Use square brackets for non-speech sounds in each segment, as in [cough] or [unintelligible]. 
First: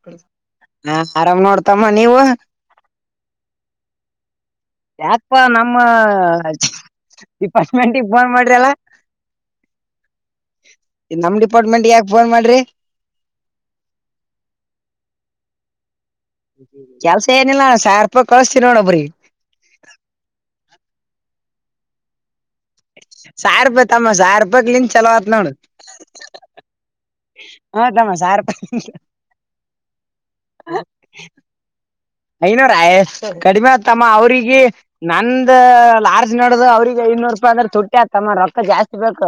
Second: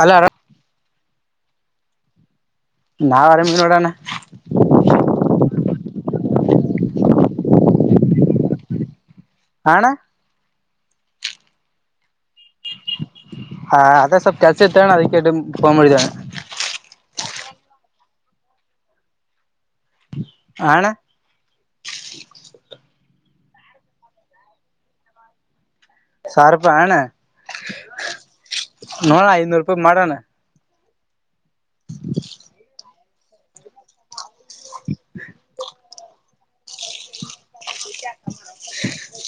ಅಲ್ಲ ಆರಾಮ್ ಹಾ ಆರಾಮ್ ನೋಡ್ತಮ್ಮ ನೀವು. ನಾವ್ ಆರಾಮ ಇದಿವ್ ನೋಡಣ. ಯಾಕ್ಪ ನಮ್ಮ ಡಿಪಾರ್ಟ್ಮೆಂಟಿಗೆ ಫೋನ್ ಮಾಡ್ರಿಲ್ಲ. ಅಣ್ಣ ನಮ್ ಡಿಪಾರ್ಟ್ಮೆಂಟಿಗ ಯಾಕ ಫೋನ್ ಮಾಡ್ರಿ. ಹಾ ಅದೇ ಸ್ವಪ್ ಕೆಲ್ಸ ಇತ್ತಣ್ ಅದಕ್ಕೆ ನಿಮ್ಗ ಫೋನ ಮಾಡಿದೆಣ [unintelligible] ಕೆಲ್ಸ ಏನಿಲ್ಲ ಸಾರ್ ರೂಪಾಯ ಕಳಸ್ತೀನೋಡ ಬರಿ. ಹಾಣ. ಸಾರ್ ರೂಪಾಯಿ ತಮ್ಮ ಸಾರ್ ರೂಪಾಯಿಲಿಂದ ಚಲೋ ಆತ್ ನೋಡು. ಸಾರರೂಪಾಯನ್. ಹ್ಮ್ಮ್ ತಮ್ಮ ಸಾರ್ ರೂಪಾಯಿ [unintelligible] ಹ ಐದ್ನೂರು [unintelligible] [unintelligible] ಮಾಡೋನ ಹ [unintelligible] [inaudible] ಐನೋರಾಯಿಸ್ ಕಡಿಮೆ ಆತ್ತಮ್ಮ ಅವ್ರಿಗಿ ನಂದ ಲಾರ್ಜ ನೀಡದ ಅವ್ರೀಗ ಐನೂರು ರೂಪಯಿ ಅಂದ್ರ ತುಟ್ಟಿ ತ್ಯ ತಮ್ಮ ರೊಕ್ ಜಾಸ್ತಿ ಬೇಕ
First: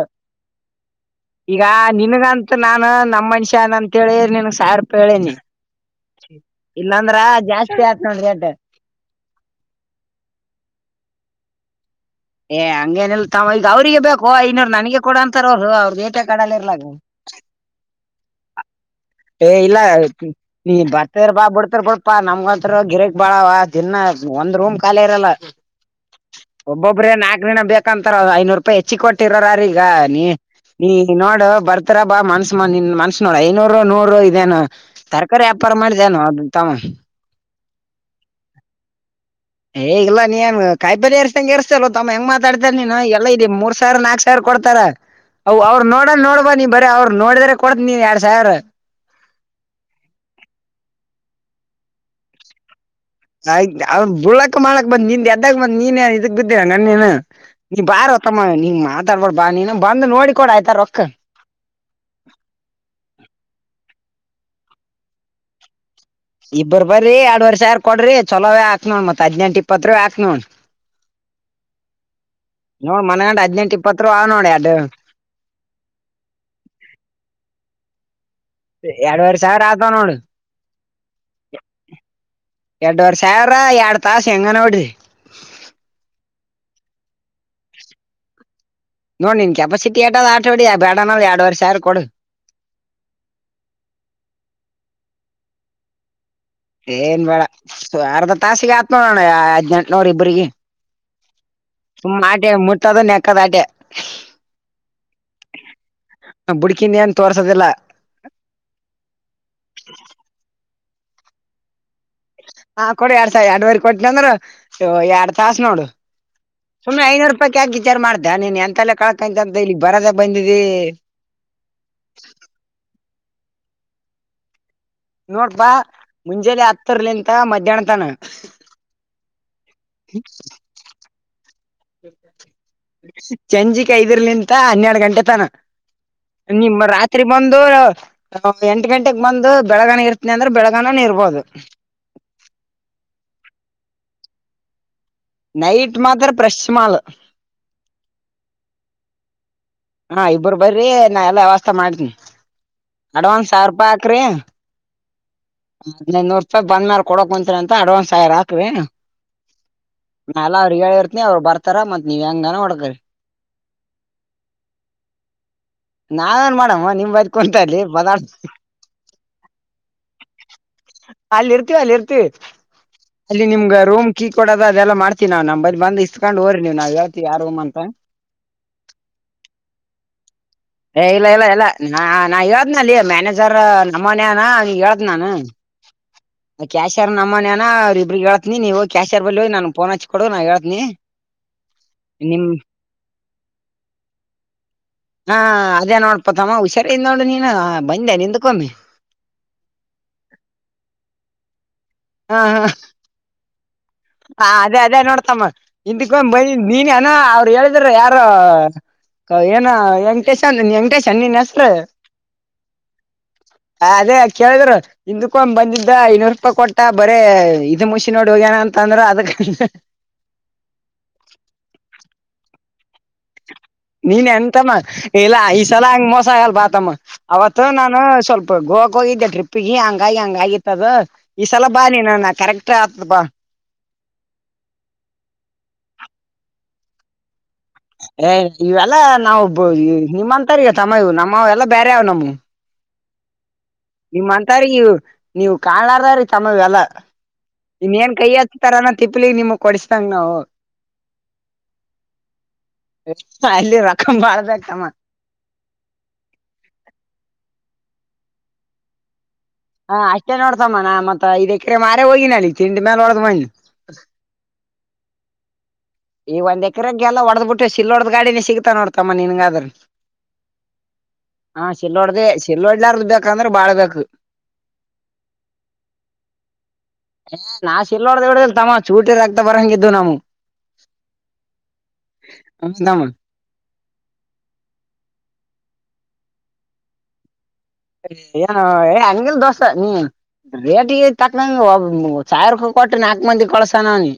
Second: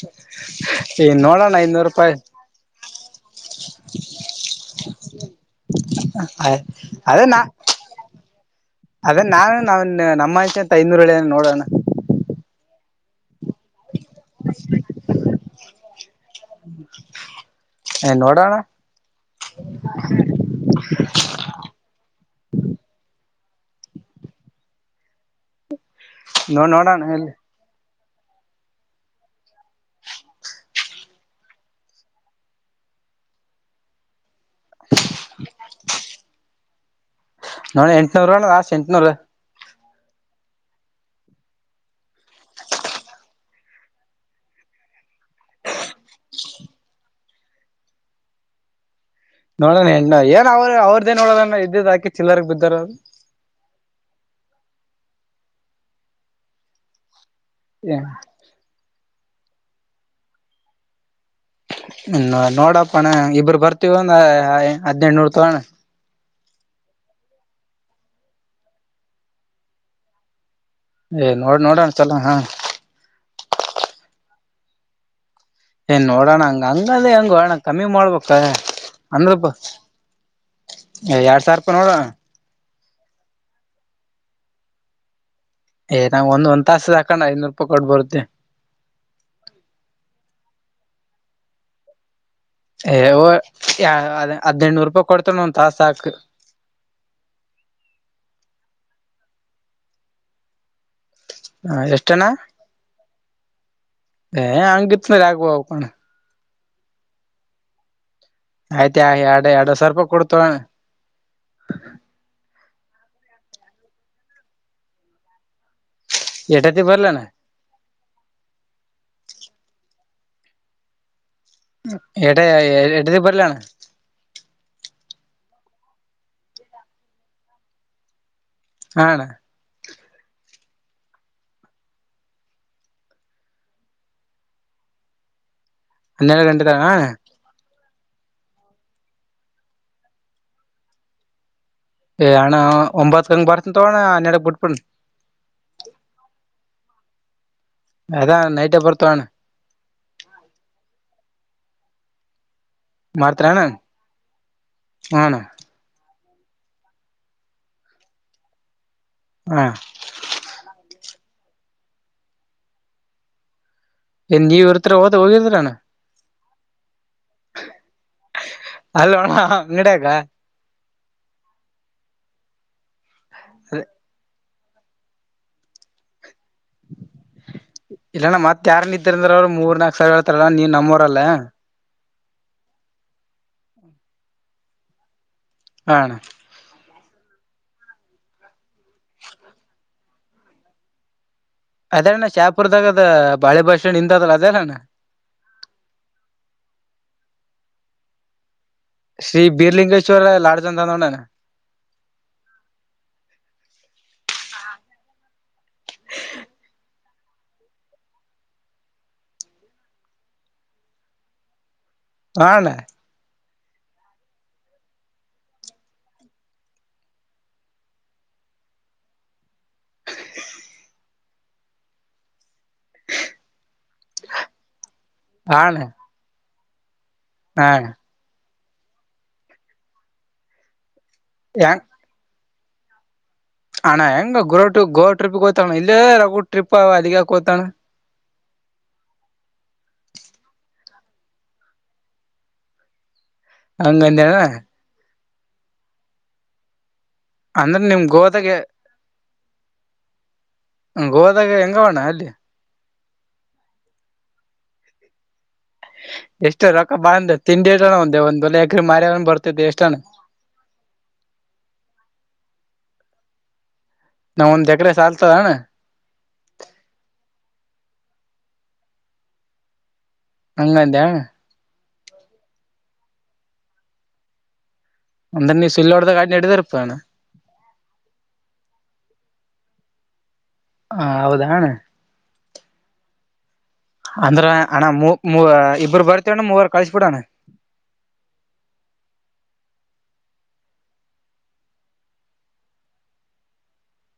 ಈ ನೋಡೋಣ ಈಗ ಐನೂರು ರೂಪಾಯಿ ನಿನ್ಗಂತ ತ ನಾನ ನಮ್ಮ ಮನುಷ್ಯ ಹನ ಅಂತೇಳಿ ನಿನ್ಗ್ ಸಾವಿರ ರುಪಾಯಿ ಹೇಳಿನಿ. [unintelligible] ಇಲ್ಲಾಂದ್ರ ಅದೇ ನಾ ಜಾಸ್ತಿ ಆತ ನೋಡ ರೆಂಟ. ಅದೇ ನಾನ ಅಲ್ಲೆ ನಮ್ಮಂಚೆ ಅಂತ ಐದ್ನೂರು ಹೇಳೆನ್ ನೋಡೋಣ. ಏ ಹಂಗೇನಿಲ್ ತಮ್ ಈಗ ಅವ್ರಿಗೆ ಬೇಕೋ ಐನೂರ್ ನನಗೆ ಕೊಡ ಅಂತಾರ ಅವ್ರು ಅವ್ರದ ಎಟ್ಯಾಕ್ ಅಡಲ್ ಇರ್ಲ್ಯಕ್. ಏ ನೋಡೋಣ. ಏ ಇಲ್ಲ ನೀ ಬರ್ತಿರ ಬಾ ಬಿಡ್ತರ್ ಬಿಡ್ಪಾ ನಮ್ಗಂತ್ರು ಗಿರೆಕ್ ಬಾಳವ ದಿನ್ನ ಒಂದ್ ರೂಮ್ ಖಾಲಿ ಇರಲ್ಲ. ನೋ ನೋಡೋಣ ಒಬ್ಬೊಬ್ರೇ ಇಲ್ಲಿ ನಾಕ ದಿನ ಬೇಕಂತಾರ ಐನೂರು ರೂಪಾಯಿ ಹೆಚ್ಚಿಗ ಕೊಟ್ಟಿರೋರ ಹಾರ ಈಗ ನೀ. ನೀ ನೋಡ್ ಬರ್ತರಾ ಬಾ ಮನ್ಸ್ ಮಾಡ್ ನೀ ಮನ್ಸ ನೋಡ ಐನೂರ [unintelligible] ನೂರ ಇದೇನು ತರಕಾರಿ ವ್ಯಾಪಾರ ಮಾಡಿದೆನು ದು ತಮ್ಮ. ನೋಡ ಎಂಟ್ನುರು ಲಾಸ್ಟ್ ಎಂಟ್ನೂರು. ಹೇಗಿಲ್ಲ ನಿ ಏನ್ ಕಾಯಿಪಲ್ಯ ಏರ್ಸದಂಗ ಎರ್ಸತಲ್ಯೋ ತಮ್ಮ್ ಹೆಂಗ ಮಾತಾಡ್ತ್ಯಲ್ ನೀನ ಎಲ್ಲ ಇಲ್ಲಿ ಮೂರ್ ಸಾವಿರಾ ನಾಕ್ಸ ಸಾವರ್ ಕೊಡ್ತಾರ ಅವ ಅವ್ರ ನೋಡ ನೋಡ್ಬ ನೀ ಬರೆ ಅವ್ರು ನೋಡಿದ್ರೆ ಕೊಡ್ತ ನೀ ಎರಡ್ ಸಾವಿರ. ನೋಡಣ ಹೆಂಗ ಏನ್ ಅವ್ ಅವರ್ದೇನ್ ನೋಡದನ್ ಇದ್ದಿದ್ ಹಾಕಿ ಚಿಲ್ಲರ್ಗ್ ಬಿದ್ದಾರ. ಆಯ್ತ ಅವ ಬುಳಕ್ ಮಾಡಕ್ ಬಂದ್ ನಿಂದ ಎದ್ದಾಗ ಬಂದ್ ನೀನೆ ಇದಕ್ ಬಿದ್ದಿ ಏನ್ ನೀನ ನೀ ಬಾರೋ ಮ್ಮ ನಿನ್ ಮಾತಾಡ್ಬಡ ಬಾ ನೀನ ಬಂದ ನೋಡಿ ಕೊಡ ಆಯ್ತಾ ರೊಕ್ಕ. ಹ ನೋಡಪ್ಪಣ್ಣ ಇಬ್ಬರು ಬರ್ತೀವ ಒಂದ ಹದಿನೆಂಟುನೂರು ತಗೋಣ್ಣ. ಇಬ್ಬರು ಇಬ್ರು ಬರೀ ಯಾಡುವರಿ ಸಾವಿರ ಕೊಡ್ರಿ ಚಲೋವೆ ಹಾಕಿನಿ ಮತ್ ಹದ್ನೆಂಟ್ ಇಪ್ಪತೃವೆ ಹಾಕ್ ನೋ ಏ ನೋಡ್ ನೋಡ ಒಂದ್ಸಲ. ನೋಡ್ ಮನಗಂಡ್ ಹದನೆಂಟ ಇಪ್ಪತ್ತುರುವ ಆವ್ ನೋಡ ಯಾಡ್ಡು. ಏ ನೋಡೋಣ ಹಂಗ ಹಂಗದೇ ಹೆಂಗೋಣ ಕಮ್ಮಿ ಮಾಡ್ಬೇಕ. ಎರಡ್ವರ್ ಅಂದ್ರಬ ಸಾವಿರ ಆತವ್ ನೋಡು [inaudible] ಏ ಎರಡ್ ಸಾವಿರ ರೂಪಾಯಿ ನೋಡ. ಎರಡ್ವರೆ ಸಾವಿರ ಎರಡ್ ತಾಸ ಹೆಂಗನ ವಡಿರಿ. ಏ ನಂಗ ಒಂದ್ ಒಂದತಾಸ ಹಾಕನ್ನ ಐನೂರು ರಪಾಯಿ ಕೊಡ್ ಬರುತೀವಿ. ನೋಡ್ ನಿನ್ ಕೆಪಾಸಿಟಿ ಏಟ್ಟಾದ್ ಆಟವಾಡಿ ಬೇಡಾನ ಎರವರೆ ಸರ ಕೊಡು. ಏಯ್ ಹೋಗ್ ಹದ್ನಂಟನೂರು ರೂಪಾಯಿ ಕೊಡ್ತ ಒಂದ್ ತಾಸ ಹಾಕ್. ಏನ್ ಬೇಡ ಅರ್ಧ ತಾಸಿಗೆ ಆತ್ ನೋಡೋಣ ಹದ್ನೆನೆಂಟ ನೂರ ಇಬ್ರಿಗೆ. ಹ ಎಷ್ಟನ ಮಾಡ ಮುಟ್ಟತಾದು ನೆಎಕದ ಆಟೆ. ಏ ಹಂಗಿತ್ಂದ್ರ ಆಗ್ಬೋಣ ಬುಡಕ್ ಇನ್ನೆನ್ ತೋರ್ಸದಿಲ್ಲ. ಆಯ್ತ ಆ ಎರಡು ಎರಡ್ ಸಾವರ ರೂಪಾಯಿ ಕೊಡ್ತ ಹಾ ಕೊಡಿ ಎರಡ್ ಸಾವಿ ಎರಡ್ವರೆ ಕೊಟ್ಟನ ಅಂದ್ರ ಎರಡ್ ತಾಸ ನೋಡು ಎಟತಿ ಸುಮ್ನೆ ಬರ್ಲಣ ಐನೂರು ಪ ಕಾಕ ವಿಚಾರ್ ಮಾಡ್ದ ನೀನ್ ಎಂತಲ್ಲ ಕಳ್ಕಂತ ಅಂತ ಇಲ್ಲಿ ಬರದ ಬಂದಿದ್ದಿ. ಎಡ ಎಡ ದ ಬರಲಣ. ನೋಡ್ಪಾ ಮುಂಜಾನೆ ಹತ್ತರ್ಲಿಂತ ಮಧ್ಯಾಹ್ನ ತನ. ಹಾಣ. [inaudible] ಸಂಜಿಕ್ ಐದರ್ಲಿಂತ ಹನ್ನೆರಡು ಗಂಟೆ ತಾನ. ಹನ್ನೆರಡು ಗಂಟೆ ತ ನಿಮ್ಮ ಅಣ್ಣ ರಾತ್ರಿ ಬಂದು ಎಂಟು ಗಂಟೆಗೆ ಬಂದು ಬೆಳಗಾನ ಇರ್ತನಿ ಅಂದ್ರೆ ಬೆಳಗನನ ಇರ್ಬೋದು. ಏ ಅಣ್ಣ ಒಂಬತ್ಕಂಗ್ ಬರ್ತನ್ ತೋಣ್ಣ ನನ್ನಡಗ್ ಬಿುಟ್ಬಣ. ನೈಟ್ ಮಾತ್ರ ಪ್ರ್ರೆಶ್ ಮಾಲ್. ಅದಾ ನೈಟೇ ಬರ್ತವಣ್ಣ. ಹಾ ಇಬರು ಬರಿ ನಾ ಎಲ್ಲ ವ್ಯವಸ್ಥೆ ಮಾಡ್ತೀನಿ ಅಡ್ವಾನ್ಸ್ ಸಾವಿರ ರೂಪಾಯಿ ಹಾಕ್ರಿ. ಹ ಅಣ್ಣ. ಹದಿನೈದ್ ನೂರು ರೂಪಾಯಿ ಬಂದ ಮೇಾಲ ಕೊಕಕ್ ಬಂತೀರ ಅಂತ ಅಡ್ವಾನ್ಸ್ ಆಕ್ರಿ‌. ಹಾ ನಾ ಎಲ್ಲ ಅವ್ರರು ಹೇಳಿರ್ತನಿ ಅವ್ರು ಬರ್ತಾರ ಮತ್ ನೀ್ ಹೆಂಗನ ಹೊಡಕ್ರರಿ. ಏನ್ ನೀವ್ ಇರ್ತರ ಹೋದ ಹೋಗಿದ್ರಣ್ಣ ನಾನೇನ್ ಮಾಡಮ್ಮ ನಿಮ್ ಬದಕ ಕುಟ ಇಲ್ಲಿ ಬದಾಡ್ತ ಅಲ್ಲೋಣ ಅಂಗ್ಡೀಗ. ಅಲ್ಲಿ ಇರ್ತಿವಿ ಅಲ್ಲಿ ಇರ್ತಿವಿ ಅಲ್ಲಿ ನಿಮ್ಗ ರೂಮ್ ಕೀ ಕೊಡೋದ ಅದೆಲ್ಲ ಮಾಡತೀವಿ ನಮ ಬಂದ ಇಕೊಂಡ್ ಹ್ರರಿ ನೀವು ನಾವ ಯಾರ ಅಂತ. ಇಲ್ಲ ನಮ್ಮ ಮತ್ತ ಯಾರ ನ ಇದಿದ ಅ್ರ ಅವರು ಮೂರ್ ನನಾಕಕ್ ಸಾವರ ಹಳ್ತಾರ ನೀವ ನ ಏ ಇಲ್ಲ ಇಲ್ಲ ಇಲ್ಲ ನ ನಾ ಹೇಳ್ದ್ನ ಅಲ್ಲಿ ಮ್ಯಾನೇಜರ್ ನಮ್ಮನನಾ ಹೇಳದ ನಾನು. ಹ ಅಣ್ಣ ಕ್ಯಾಶರ್ ನಮ್ಮ ಮನ್ ಅನ ಅವ ಇಬ್ಬಗಗ್ೇಳ್ತನಿ ನೀವು ಕ್ಯಾಶರ್ ಬ ನನ್ಫೋನ್ ಹಚ್ಕ ಕೊಡು ನಾ ಹೇಳ್ತನಿ. ಅದೇ ನ್ಣಾ ಶಾಪುರ್ದಾಗದ ಬಳೆ ಬಸ್ತನ್ಡ್ ಇಂದ ಅದಲ್ಲ ಅದೇನಣ್ಣ? ಹಾ ಅದೇ ನೋಡ್ಪತಮ್ಮ ಹುಷಾರ ನೋಡು ನೀನು ಬಂದೆ ನಿಂದ್ಕೊಮ್ಮಿ? ಶ್ರೀ ಬೀರ್ಲಿಂಗೇಶ್ರ ಲಾಡ್ಜಂದ ನೋಡಣ. ಹಾ ಹಾ ಹ ಅದೇ ಅದೇ ನೋಡ್ತಮ್ಮ ಹಿಂದಕ್ಕೊ ಬಂದ ನೀನ್ ಅನೋ ಅವ್ರು ಹೇಳಿದ್ರ ಯಾರು ಏನ ವೆಂಟೇಶ್ ಅಂದ ವಂಟೇಶನ್ ನೀನ್ ಹೆಸರು? ಹಾಣ್ಣ. ಹ ಅದೇ ಕೇಳಿದ್ರ್. ಹಿಂದಕ್ಕೊ ಒಂದ್ ಬಂದಿದ್ದ ಐನೂರು ರೂಪಾಯಿ ಕೊಟ್ಟ ಬರೇ ಇದದು ಮುಷಿನ್ ನೋಡ ಹೋಗ ನ ಅಂತ ಅಂದ್ರ ಅದಕ್ [inaudible] ನೀನ್ ಎಂತಮ್ಮ ಇಲ್ಲ ಹ ಈ ಅಣ್ಣ ಸಲ ಹಂಗ ಮೋಸ ಆಗಲ್ ಬಾತಮ್ಮ ಹ ಅವತ್ತು ನಾನು ಸ್ವಲ್ಪ ಗೋವಾ ಹೋಗಿದ್ದೆ ಟ್ರಿಪ್ ಹಂಗಾಗಿ ಹಂಗಗಿತ್ತದ ಈ ಸಲ ಹೆಂಗ ಬಾ ನೀ ಕರೆಕ್ಟ್ ಆತದ ಬಾ. ಅಣ್ಣ ಹೆಂಗ ಗೋವ ಟ್ರಿಪ್ ಗೋವ ಟ್ರಿಪ್ಗೋ ತಣ್ಣ. ಇಲ್ಲೇ ರಗಡ ಟ್ರಿಪ್ ಅವ ಅಲ್ಲಿಗೆಯಾಕೋತಣ. ಏ ಇವೆಲ್ಲಾ ನಾವು ನಿಮ್ಮಂತರಿಗೆತಮ್ಮ ಇದ ನಮ್ಮ ಎಲ್ಲಾ ಬೇರೆ ಅವ್ ನಮ್ಮವು ಹಂಗಂದೇನ ನಿಮ್ಂತರಿ ನೀವ್ ಕಾಣಲಾರ್ದ್ರವರಿಗಿ ತಮ್ಮ ಎಲ್ಲಾ. ಅಂದ್ರ ನಿಮ್ ಏನ್ ಕೈ ಗೋದಾಗ ಹಚ್ತಾರನ ತಿಪ್ಪಲಿಗ್ ನಿಮಗ್ ಕೊಡಸಿದಂಗ ನಾವು ಹ ಗೋವದಾಗ ಹೆಂಗಾವಣ್ಣ ಅಲ್ಲಿ ಅಲ್ಲಿ ರಕಮ್ ಬಾಳ್ ಬಮ್ಮ [unintelligible] ಎಷ್ಟು ರೊಕ್ಕ ಬಾಂದ ತಿಂಡಿ [unintelligible] ಒಂದೆ ಒಂದ್ಲೆ ಎಕ್ರ ಮಾರ್ಯ ಬರ್ತ ಹಾ, ಅಷ್ಟೇ ನೋಡ್ತಮ್ಮಾ ಮತ್ತ ಐದ ಎಕ್ರೆ ಮಾರೆ ಹೋಗಿ ನ ಅಲ್ಲಿಗ್ ತಿಂಡ ಮೇಲೆ ನೋಡ ಮ ನಾವಗ ಒಂದ್ ಎಕರೆ ಸಾಲ್ತದಣ್ಣ ಈ ಒಂದ್ ಎಕರಗೆ ಎಲ್ಲ ಹೊಡೆದ್ ಬಿಟ್ಟು ಸಿಲ್ಲೋಡ್ದ್ ಗಾಡಿನೆ ಸಿಗ್ತಾವ ನೋಡ್ತಮ್ಮ ನಿನ್ಗಾದ್ರ. ಹಂಗದ್ಯಾ ಹಾ, ಶಿಲೊಡ್ದ, ಶಿಲೊಡ್ಲಾರ್ದ ಬೇಕಂದ್ರೆ ಬಾಳ್ ಬೇಕು. ಅಂದ್ರ ನೀ ಸುಳ್ಳೋಡ್ದಾಗಾಗಿ ನಡದಿರ್ಪ್ಪಣ [unintelligible] ಏ ನಾ ಶಿಲ್ಲೊಡ್ದ ವ ಇಡ್ದಿಲ್ ತಮ್ಮ ಚೂಟಿದರ ರಕ್ತ ಬರಂಗಿದ್ದು ನಮ್ ಹಾ, ಹೌದಣ- ಹ ತಾಮನ್ [inaudible] ಅಂದ್ರ ಅಣ್ಣ ಮೂವ ಇಬ್ಬರು ಬರ್ತೇವಣ್ಣ ಮೂವರು ಕಳಸಿ ಬಿಡಣ್ಣ. ಏನು ಏ ಅಂಗಿಲ್ ದೋಸ್ತ ನೀ ರೇಟಿಗೆ ತಕ್ಕಂಗ ಒಬ್ ಸಾವಿರ ರೂಪಾಯಿ ಕೊಟ್ಟ ನಾಲ್ಕು ಮಂದಿ ಕಳಸನವ ನೀ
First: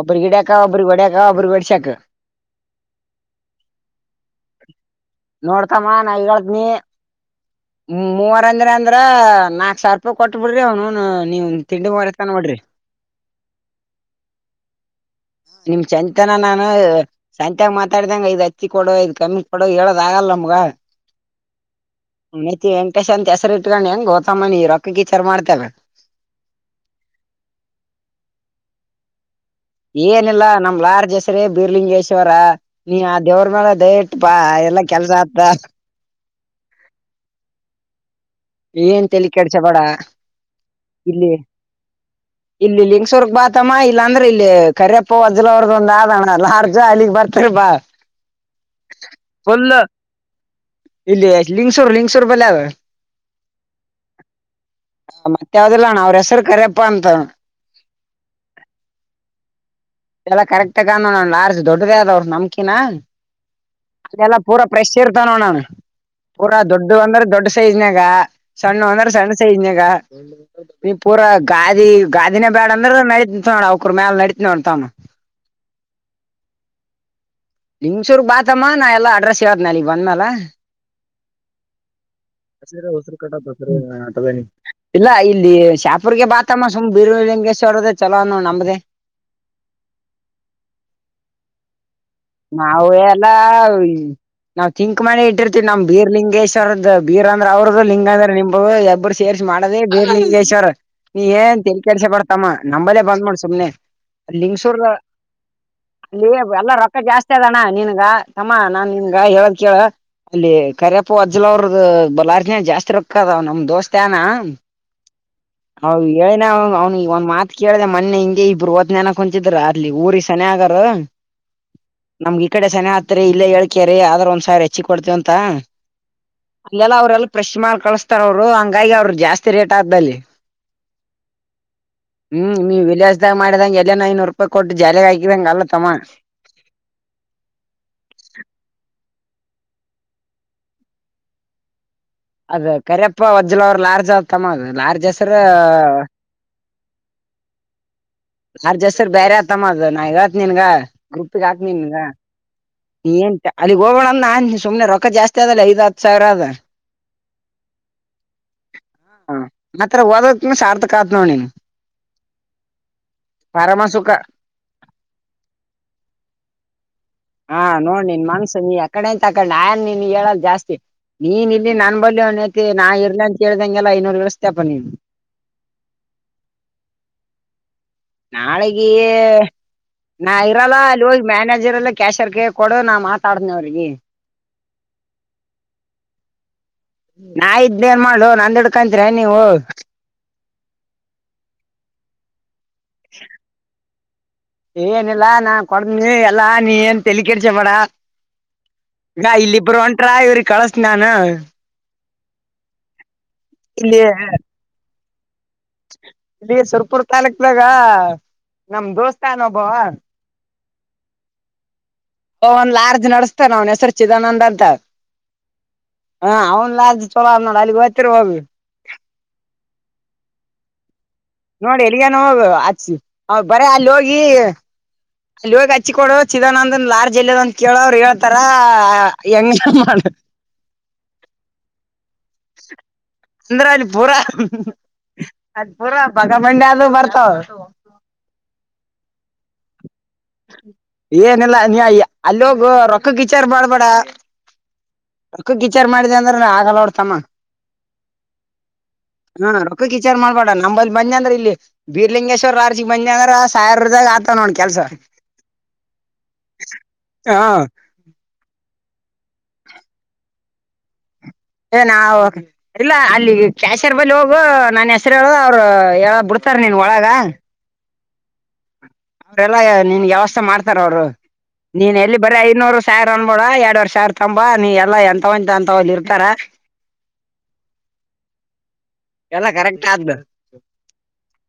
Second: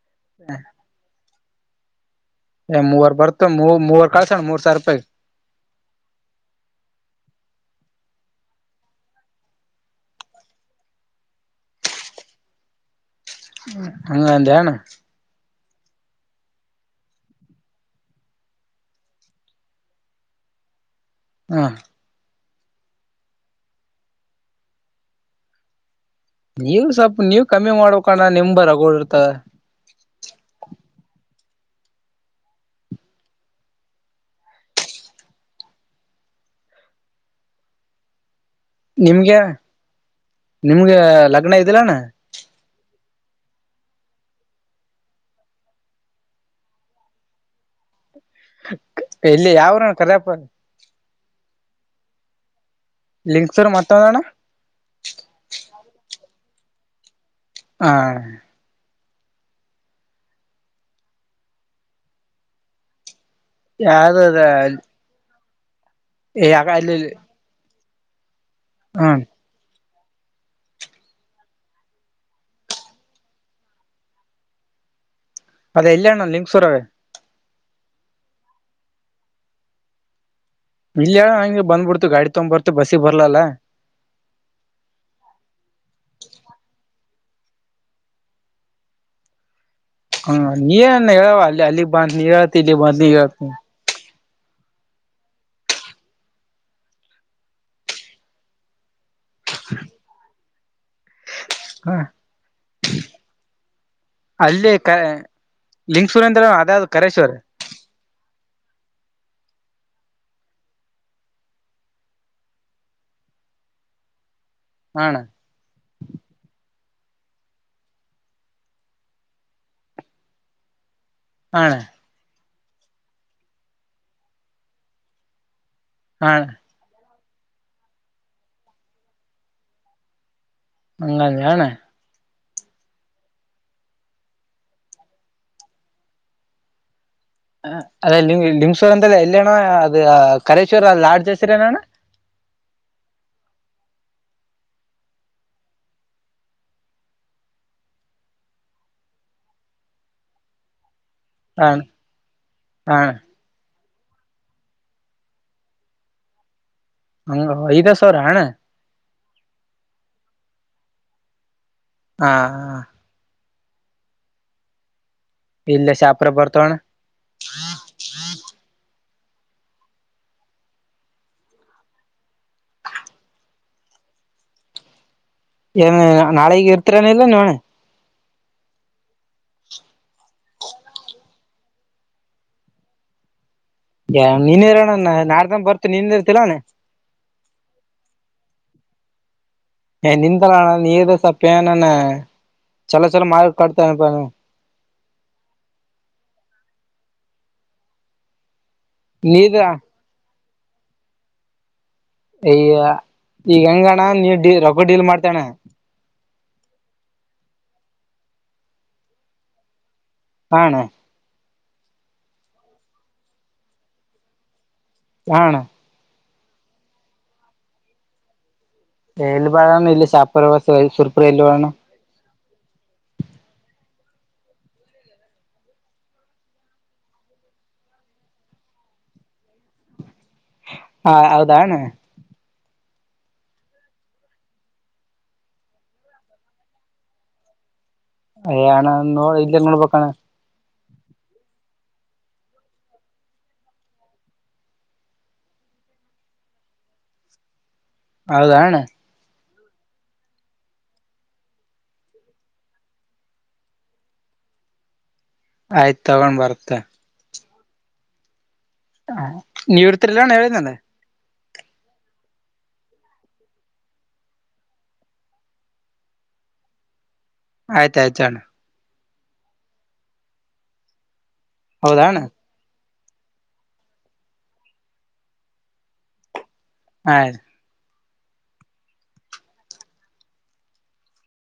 ಒಬ್ಬರಿ ಗಿಡ್ಯಾಕ, ಒಬ್ರಿಗೆ ಹೊಡ್ಯಾಕ, ಒಬ್ಬ್ರಿಗೆ ಬಡಶ್ಯಾಕ. ಏ ಮೂವರ್ ಬರ್ತ ಮೂವ ಕಳ್ಸಣ ಮೂರ್ ಸಾವಿರ ರೂಪಾಯಿ ನೋಡ್ತಮ್ಮ ನಾ ಹೇಳ್ದನಿ ಮೂವರ ಅಂದ್ರೆ ಅಂದ್ರ ನಾಕ್ ಸಾವಿರ ರೂಪಾಯಿ ಕೊಟ್ಬ ಬಿಡ್ರಿ ಅವ್ನೌನ ನೀವ ತಿಂಡಿ ಮುರಿ ತನ ವಡ್ರಿ. ಹಂಗಂತಣ [unintelligible] ನಿಮಗ ಚಂತನ ನಾನು ಸಂತ್ಯಾಗ ಮಾತಾಡಿದಂಗ ಇ [unintelligible] ಹಚ್ಚಿ ಕೊಡ ಇದ್ ಕಮ್ಮಿ ಕೊಡ ಹೇಳೋದ ಆಗಲ್ಲ ನಮ್ಗ. ಹಾ [inaudible] ವುನೆತಿ ವೆಂಕಟೇಶ್ ಅಂತ ಹೆಸರಿ ಇಟ್ಕೊಂಡು ಹೆಂಗೊತಮ್ಮ ರೊಕ್ಕಕ ವಿಚಾರ ಮಾಡ್ತೀರಲ್ಲಾ ನೀವ್ ಸ್ವಲ್ಪ ನೀವ್ ಕಮ್ಮಿ ಮಾಡಕಣ್ಣ ನಿಮ್ಂದ ರಗೂಡ ಇರ್ತದ. ಏನಿಲ್ಲಾ ನಮ್ ಲಾಯರ್ ಹೆಸ್ರೇ ಬೀರ್ಲಿಂಗೇಶ್ವರ. ನೀ ಆ ದೇವ್ರ ಮೇಲೆ ದಯ ಇಟ್ಟಬಾ ಎಲ್ಲಾ ಕೆಲ್ಸ ಆತ್ತದ. ನೀ ಎನ್ ತಲಿ ನಿಮ್ಗೆ ಕೆಡ್ಸ ಬೇಡ ನಿಮ್ಗೆ ಇಲ್ಲಿ ಲಗ್ನ ಇದಿಲ್ಲಣ್ಣ ಇಲ್ಲಿ ಲಿಂಗಸೂರ್ಗ ಬಾತಮ್ಮ ಇಲ್ಲಾಂದ್ರೆ ಇಲ್ಲಿ ಕರಿಯಪ್ಪ ವಜ್ಜಲಅವ್ರದ ಒಂದ ಆದ ಲಾಡ್ಜ್ ಅಲ್ಲಿ ಗೆ ಬರ್ತಿ ಬ ಬಾ [inaudible] ಎಲ್ಲಿ ಫುಲ್ ಯಾವರಣ್ಣ ಕರೆಪ್ಪ - ಇಲ್ಲಿ ಲಿಂಗ್ಸೂರ್, ಲಿಂಗಸೂರ್ ಬಲ್ಲಿ ಆದ ಲಿಂಗ್ಸೂರ್ ಮತ್ತೆ ಎವದಣ್ಣ. ಮತ್ತ್ ಯಾವ್ದಲ್ಲಣ ಅವ್ರ ಹೆಸರು ಕರ್ಯಪ್ಪಾ ಅಂತ. ಹಾ, ಇದೆಲ್ಲ ಕರೆಕ್ಟ್ಗಾನಣ್ಣಲಾಡ್ಜ ದೊಡ್ಡದೇ ಆದ ಅವ್ರ ನಮಕಿನ ಇದೆಲ್ಲಾ ಯಾವ್ದದ ಪೂರಾ ಪ್ರಶ್ ಇರ್ತವ ನೋಡಣ್ಣ ನಾನು ಪೂರ ಯಾಕ ದೊಡ್ಡ ಅಲ್ಲಿ ಅಂದ್ರೆ ದೊಡ್ ಸೈಜ್ನಾಗ ಸಣ್ಣುವ ಅಂದ್ರೆ ಹ್ಮ ಸಣ್ಣ ಸಗ [inaudible] ನೀ ಪೂರ ಗಾದಿ ಗಾದಿನೇ ಬೇಡ ಅಂದ್ರೆ ನಡಿತದನೋಡ ತಮ್ಮ ಅವಕ್ರ ಮ್ಯಾಲ ಲ ನಡಿತೀನೋಡ ತಮ್ಮ. ಅದ ಎಲ್ಲ ಅಣ್ಣ ಲಿಂಗ್ಸೂರಗ. ನಿಂಗಸೂರ್ ಬಾತಮ್ಮ ನಾ ಎಲ್ಲ ಅಡ್ರೆಸ್ ಹೇಳ್ತೆನೆ ಅಲ್ಲಿಗ್ ಬಂದ ಮೇಲೆ ಇಲ್ಲಯ ಹಂಗೆ ಬಂದ್ಬಿಡ್ತು ಗಾಡಿ ತಗೊ ಬರ್ತು ಬಸ್ಸಿಗೆ ಬರ್ಲಲ್ಲಾ. [unintelligible] ಇಲ್ಲ ಇಲ್ಲಿ ಶ್ಯಾಪುರ್ಗೆ ಬಾತಮ್ಮ ಸುಮ್ ಬೀರ್ ಲಿಂಗೇಶ್ವ ಅವರದ ಚಲೋ ಅನ್ನೋ ನಂಬ್ದೇ. ಹ್ಮ ನೀನ್ ಹೇಳವ ಅಲ್ಲಿ ಅಲ್ಲಿ. [unintelligible] ನಾವು ಎಲ್ಲ ಈ ನಾವವು ತಿಿಂಕ್ ಮನೆ ಇಟ್ಟಿರ್ತಿೀವಿ ನಮ್ ಬೀರ್ ಲಿಂಗೇಶ್ವರದ ಬೀರ್ಂದ್ರ ಅವ್ರದ್ದ ಲಿಂಗಂದ್ರ ನಿಮಬ್ರು ಸೇರ್ಸಿ ಮಾಡದ ಬಿರಲಿಂಗೇಶ್ವರ್ ನೀ ಏನ್ ತೆಲಿ ಹ ಕೆಡಿಸ್ಕೊ ಬ್ಯಾಡ ತಮ್ಮಾ ನಂಬಲ್ಲೇ ಬಂದ್ ಮಾಡೋ ಸುಮ್ನೆ. ಅಲ್ಲಿ ಲಿಂಗಸೂರ್ ಕ ಲಿಂಗಸೂರಂದ್ರ ಅದ ಕರೇಶ್ವರ. ಣ ನೀನ್ಗ ತಮ್ಮಾ ನಾನ್ ನಿನ್ಗ ಹೇಳಕ್ ಕೇಳ. ಅಲ್ಲಿ ಕರಿಪ್ಪು ಅಜ್ಜಲ ಅವ್ರದ ಬಲಾರ್ಜಿನ ಜಾಸ್ತಿ ರೊಕ್ಕದಾವ್ ನಮ್ ದೋಸ್ತ ಯಾನ್ ಹ ಅಣ್ಣಾ. ಅವ ಹೇಳನ ಅವ್ ಈಗ ಒಂದ ಮಾತ್ ಕೇಳ್ದ ಮೊನ್ನೇ ಹಿಂಗೆ ಇಬ್ಬರುವತ್ ನನಕ್ ಕುಂಚಿದ್ರು ಅತ್ಲಿ ಊ ತನ್ಯಾಗ ಆರು. ಹ ಅಣ್ಣಾ. ನಮ್ಗ ಈ ಕಡೆ ಸೆನೆ ಹಾತ್ರಿ ಇಲ್ಲೇ ಹಳ್ಕ್ಯ ರೀ ಆದ್ರರು ಒಂದ್ ಸಾವರ ಹೆಚ್ಚಿಗ ಕೊಡ್ತೇವಂತ. ಹಾ ಅಣ್ಣಾ. ಇಲ್ಲೆಲ್ಲ ಅವ್ರಲ್ಲ ಫೆಶ್ ಮಾಲ್ ಕಳಸ್ತಾರ ಅವ್ರು ಹಂಗಾಗಿ ಅವರು ಜಾಸ್ತಿ ರೇಟ್ ಆಗ್ತದ ಅಲ್ಲಿ. ಹಂಗ ಅಂದಿ ಏನ್. ಹ್ಮ್ ನೀವ ವಿಲಯಾಸದಾಗ ಮಾಡಿದಂಗಗೆ ಎಲ್ಲ ಐನೂರು ರೂಪಾಯಿ ಕೊಟ್ಟು ಜಾಲಿಗ ಹಾಕಿದಂಗ ಅಲ್ಲ ತಮ್ಮ. ಹ ಅದೇಂಗ ಲಿಂಗ್ಸವರ್ ಅಂದ್ರ ಎಲ್ಲೇಣ್ಣ ಅದ ಕರೇಶ್ವರ ಅ ಲಾಡ್ಜ ಹೆಸರ ಏನ್ ಅಣ್ಣಾ. ಅದ ಕರಿಯಪ್ಪ ವಜ್ಲ ಅವ್ರರು ಲಾರ್ಜ್ ಆತಮ್ಮ ಅದು ಲಾರ್ಜ್ ಹೆಸ್ರ ಆರ್ಜಸ್ರ್ ಬೇರೆ ಆತಮ್ಮ ಅದು ನಾ ಹೇಳ್ತೇನ ನಿನ್ಗ ಗ್ರೂಪಗ ಹಾಕ್ನನ್ ಹಣ ನಿನ್ಗ. ಹಣ ನೀ ಏನ್ ಅಲ್ಲಿಗ್ ಹೋಗ ಬ್ಯಾಡ್ ಅಂದ ನಾನನ ಸುಮ್ನೆ ರೊಕ್ಕ ಜಾಸ್ತಿ ಅದಲ್ಲ ಐದ ಹತ್ತು ಸಾವಿರ ಅದ. ಓ ಓ ಐದ್ ಸಾವಿರ ಅಣ್ಣಾ. ಹ ಮಾತ್ರ ಹೋದದಕ್ಕನ ಸಾರ್ಥಕ ಆತ್ ನೋಡ್ ನೀನ್ಗ. ಹಾ ಹಾ. ಪರಮಸುಖ. ಇಲ್ಲ ಶಾಪುರಗ್ ಬರ್ತೋಣ್ಣಾ. ಹಾ ನೋಡ್ ನೀನ್ ಮನ್ಸು ನೀ ಯಕಡೆ ಎಂತ ಆಕೊಂಡ ಆಯನ್ ನೀನ್ ಹೇಳಲ್ ಜಾಸ್ತಿ. ನೀನ್ ಇಲ್ಲಿ ನನ್ ಬಳಿ ಒನತಿ ನಾ ಇರ್ಲಿ ಅಂತ ಹೇಳ್ದಂಗೆಲ್ಲ ಐನೂರು ಕಳಿಸ್ತಪ್ಪ ನೀನ್. ಏನ ನಾಳೆಗೆ ಇರ್ತರನಿಲ್ಲ ನೀವ್ ಅಣ್ಣಾ. ನಾಳೆಗೆೇ. ನಾ ಇರಲ್ಲ ಅಲ್ಲಿ ಹೋಗಿ ಮ್ಯಾನೇಜರ್ ಎಲ್ಲ ಕ್ಯಾಶರ್ ಕ ಕೊಡ ನಾ ಮಾತಾಡನ ಅವ್ರಿಗೆ. ಎ ನೀನ್ ಇರೋಣ ನಾಡ್ದ್ ಬರ್ತ ನೀನ್ ಇರ್ತಿಲ್ಲ ಅಣ್ಣಾ. ನಾ ಇದ್ದ ಏನ್ ಮಾಡ್ಲೊ ನಂದ ಹೀಡ್ಕಂತರ ನೀವು. [unintelligible] ಏನಲ್ಲ ನಾ ಕೊಡ ಎಲ್ಲಾ ನೀ ಏನ್ ತಲಿ ಕೆಡಿಸ್ಕೊಬ್ಯಾಡ. ಅಣ್ಣಾ ಇಲ್ಲಿ ನೀದ ಇಬ್ರು ಒಂಟ್ರ ಇವ್ರಿ ಕಳಸ್ತನ ನಾನ್ ಅಯ್ಯ ಈಗ ಇಲ್ಲಿ ಹಂಗಣ್ಣ ನೀ ಡ ರೊಕ್ಕ ಡೀಲ್ ಮಾಡ್ತಾನ್ಣ. ಇಲ್ಲಿ ಸುರ್ಪುರ್ ತಾಲೂಕ್ದಾಗ ನಮ್ ದೋಸ್ತಾನೊಬ್ಬ. ಹ ಅಣ್ಣಾ. ಓ ಒಂದ್ ಲಾರ್ಜ್ ನಡಸ್ತಾನ ಅವ್ನ್ ಹೆಸರು ಚಿದಾನಂದ ಅಂತ. ಹ ಅಣ್ಣಾ. ಹ ಅವ್ನ ಲಾಜ್ ಚಲೋ ಆ ನೋಡ ಅಲ್ಲಿಗ ಓತ್ತಿರ ಹೋಗ. ಏಲ್ಲಿ ಬಾಳೋಣ ಇಲ್ಲ ಶಾಪುರ ಸುರ್ಪುರ ಏಲ್ಲಿ ಬಾಳೋಣ. ಇಗ್ಯಾನೋ ಅಚ್ಚಿ ಬರೆ ಅಲ್ಲ ಹೋಗಿ ಅಲ್ಲ ಹೋಗ ಅಚ್ಚಿಕೊಡು ಚಿದಾನಂದನ ಲಾರ್ಜ್ ಎಲ್ಲದ ಅಂತ ಕೇಳ ಅವ್ರು ಹೇಳ್ತಾರ ಹೆಂಗ ಮಾಡ ಹಾ ಹೌದಾ ಅಣ್ಣ. [inaudible] ಅಂದ್ರ ಅಲ್ಲಿ ಪೂರಾ ಅದ್ ಪೂರಾ ಬಗ ಮಂಡಿ ಅದು ಬರ್ತಾವ. ಅಯಣ ನೋ ಇಲ್ಲ ನೋಡ್ಬಕಣ. ಏನಲ್ಲಾ ನೀ ಅಲ್ಲಿ ಹೋಗ ರೊಕ್ಕ ಕಿಚಾರ ಮಾಡ್ಬೇಡ. ರೊಕ್ಕಕ ಗವಿಚಾರ್ ಮಾಡಿದ ಅಂದ್ರ ಆಗಲ್ಲ ನೋಡ್ತಮ್ಮ. ಹೌದಾಣ್ಣ. ಹ್ಮ ರೊಕ್ಕಕ ವಿಚಾರ್ ಮಾಡ್ಬೇಡ ನಂಬಲ್ಲಿ ಬಂದಿ ಅಂದ್ರ ಇಲ್ಲಿ ಬೀರ್ಲಿಂಗೇಶ್ವರ್ ಆರ್ಜಿ ಬಂದಿ ಅಂದ್ರ ಸಾವಿರದಾಗ ಆತ ನೋಡ್ ಕೆಲ್ಸ. ಆಯ್ತ ತಗೊಂದ ಬರ್ತೆ. ಹಾ ನೀವ್ ಇರ್ತಿರಿಲ್ಲಣ ಹೇಳದನ. ಏ ನಾವ ಇಲ್ಲ ಅಲ್ಲಿ ಕ್ಯಾಶರ್ ಬಳಿ ಹೋಗು ನನ್ ಹೆಸರ್ ಹೇಳು ಅವ್ರು ಹೇಳ ಬಿಡ್ತಾರ ನೀನ್ ಒಳಗ. ಆಯ್ತಾಯ್ತ ಅಲ. ರೆಲ್ಲ ನಿನ್ಗ ವ್ಯವಸ್ಥ ಮಾಡ್ತರ ಅವರು ನೀನ್ ಹೌದಾ ಎಲ್ಲಿ ಅಣ್ಣ ಬರೀ ಐನೂರು ಸ್ಯಾರ್ ಅನ್ಬಿಡ ಎರಡ್ ವರ್ಷ ಅರಾ ತಂಬ ನೀ ಎಲ್ಲಾ ಎಂತವಂತ ಅಂತವ ಅಲ್ಲಿ ಇರ್ತಾರ. ಹಾ ರೀ. ಎಲ್ಲ ಕರೆಕ್ಟ್ ಆಗ್ದ.